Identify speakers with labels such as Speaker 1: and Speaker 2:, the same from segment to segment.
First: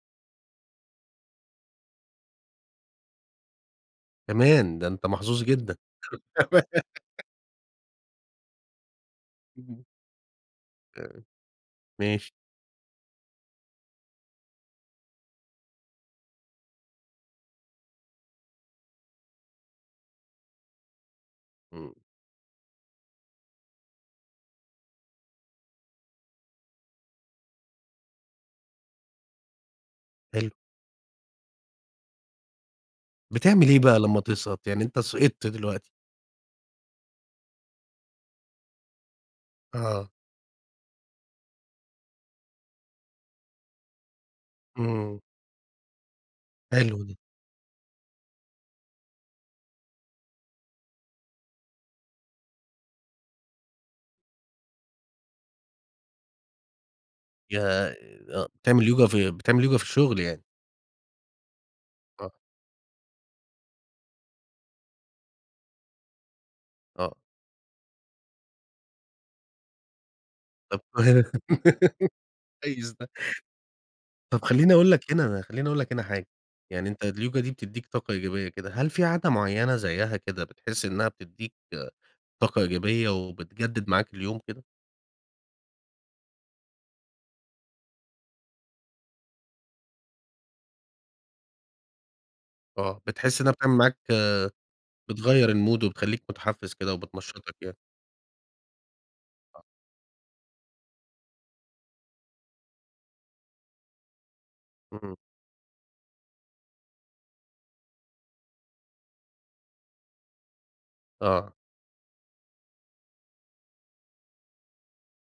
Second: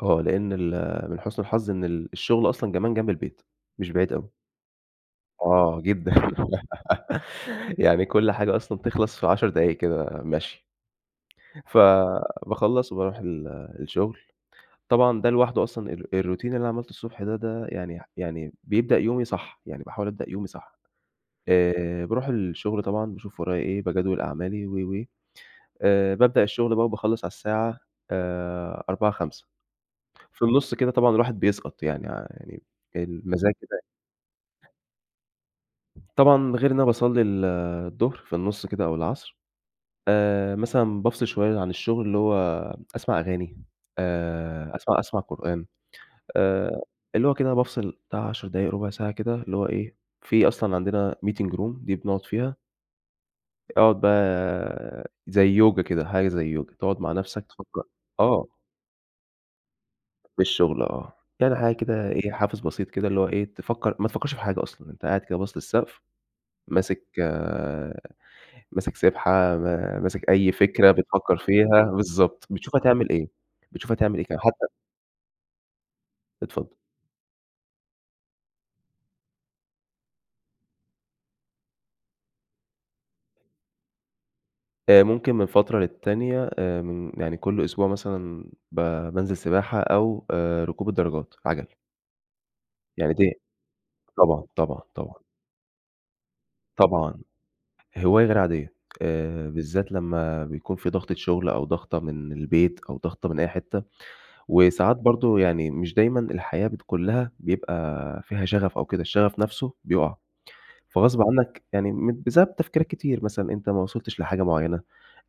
Speaker 1: آه، لإن ال من حُسْن الحظ إن ال الشُغل أصلًا كمان جنب البيت، مش بعيد أوي.
Speaker 2: كمان! ده أنت محظوظ جدًا.
Speaker 1: آه جدًا. يعني كل حاجة أصلًا تخلَص في 10 دقايق
Speaker 2: إمم.
Speaker 1: كدا مَشْي.
Speaker 2: ماشي.
Speaker 1: فباخلّص وباروح ال الشُغل. طبعًا دا لوحده أصلًا ال الroutine اللي عملته الصبح ده ده يعني ح يعني بيبدأ يومي صح، يعني باحاول أبدأ يومي صح.
Speaker 2: إمم.
Speaker 1: آآ باروح الشُغل طبعًا باشوف ورايا إيه، باجَدوِل أعمالي و، و. آآ بابدأ الشُغل بقى وباخلّص على الساعة آآ 16:00، 17:00، في
Speaker 2: حلو.
Speaker 1: النُص كدا طبعًا الواحد بيسقَط، يعني ع يعني المزاج
Speaker 2: بتعمل إيه
Speaker 1: كده
Speaker 2: بقى لمّا تسقَط؟ يعني أنت سِقِطت دلوقتي.
Speaker 1: طبعًا غير إن أنا باصلّي ال الضُهر في النُص كدا أو العصر،
Speaker 2: آه.
Speaker 1: آآ مثلًا بافصِل شوية عن الشُغل اللي هو أسمع أغاني، آآ أسمع أسمع
Speaker 2: إمم.
Speaker 1: قرآن. آآ
Speaker 2: حلو ده.
Speaker 1: اللي هو كده بافصِل بتاع 10 دقايق، رُبع ساعة كده اللي هو إيه، في أصلًا عندنا meeting room دي بنقعُد فيها أقعُد بقى زي يوجا كده، حاجة زي يوجا، تقعُد مع نفَسْك تفكّر
Speaker 2: يا آآ
Speaker 1: آه.
Speaker 2: بتعمل يوجا في بتعمل يوجا في الشُغل
Speaker 1: في
Speaker 2: يعني.
Speaker 1: الشُغل، آه. يعني حاجة كدا إيه،
Speaker 2: آه.
Speaker 1: حافِز بسيط كدا اللي هو إيه، تفكّر ما تفكّرش في حاجة أصلًا، أنت قاعد كده باصِص للسَقف، ماسِك
Speaker 2: آه.
Speaker 1: ماسِك سِبْحة، م ماسك أي
Speaker 2: طَب
Speaker 1: فكرة بتفكّر فيها، بالضبط. بتشوف
Speaker 2: كويس
Speaker 1: هتعمل
Speaker 2: ده.
Speaker 1: إيه، بتشوف هتعمل إيه، ك
Speaker 2: طَب
Speaker 1: حتى
Speaker 2: خلّيني أقول لك هنا، خلّيني أقول لك هنا حاجة.
Speaker 1: اتفضّل.
Speaker 2: يعني أنت اليوجا دي بتدّيك طاقة إيجابية كده، هل فيه عادة معيّنة زيّها كده بتحِس إنّها بتدّيك طاقة إيجابية وبتجدِّد معاك اليوم كده؟
Speaker 1: آآ، ممكن من فترة للتانية آآ من يعني كل أسبوع مثلًا ب بانزل سِباحة أو آآ، ركوب الدراجات، عَجَل.
Speaker 2: آه،
Speaker 1: يعني دي
Speaker 2: بتحِس إنّها بتعمل معاك
Speaker 1: طبعًا، طبعًا، طبعًا.
Speaker 2: بتغيّر الmood وبتخلّيك مُتحفِّز كده
Speaker 1: طبعًا.
Speaker 2: وبتنشّطك يعني.
Speaker 1: هواية غير عادية. آآ
Speaker 2: أ
Speaker 1: بالذات لمّا بيكون فيه ضغطة شُغل أو ضغطة من البيت أو ضغطة من أي حتّة. وساعات
Speaker 2: إمم.
Speaker 1: برضه يعني مش دايمًا الحياة بتكون لها بيبقى فيها شَغَف أو كدا، الشَغَف نَفْسه بيُقَع. فغصب
Speaker 2: آه.
Speaker 1: عنّك يعني م بسبب تفكيرات كتير. مثلًا أنت ما وصلتش لحاجة معيّنة،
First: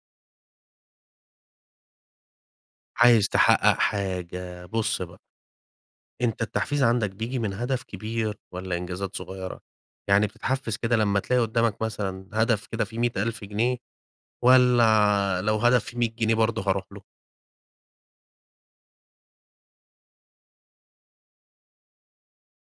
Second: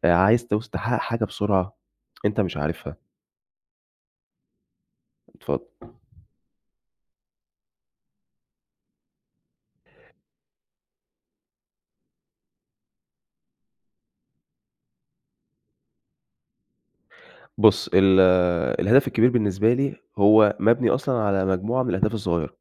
Speaker 1: آآ عايز توص تحقَّق حاجة بسرعة أنت مش عارفها.
Speaker 2: عايز تحقَّق حاجة، بُص بقى.
Speaker 1: اتفض
Speaker 2: أنت التحفيز عندك بييجي من هدف كبير والّا إنجازات صغيرة؟ يعني بتتحفِّز كده لمّا تلاقي قُدّامك مثلًا هدف كده فيه 100.000 جنيه، والّا لو هدف فيه 100 جنيه برضه هاروح له؟
Speaker 1: بُص، ال الهدف الكبير بالنسبة لي هو مَبني أصلًا على مجموعة من الأهداف الصغيرة.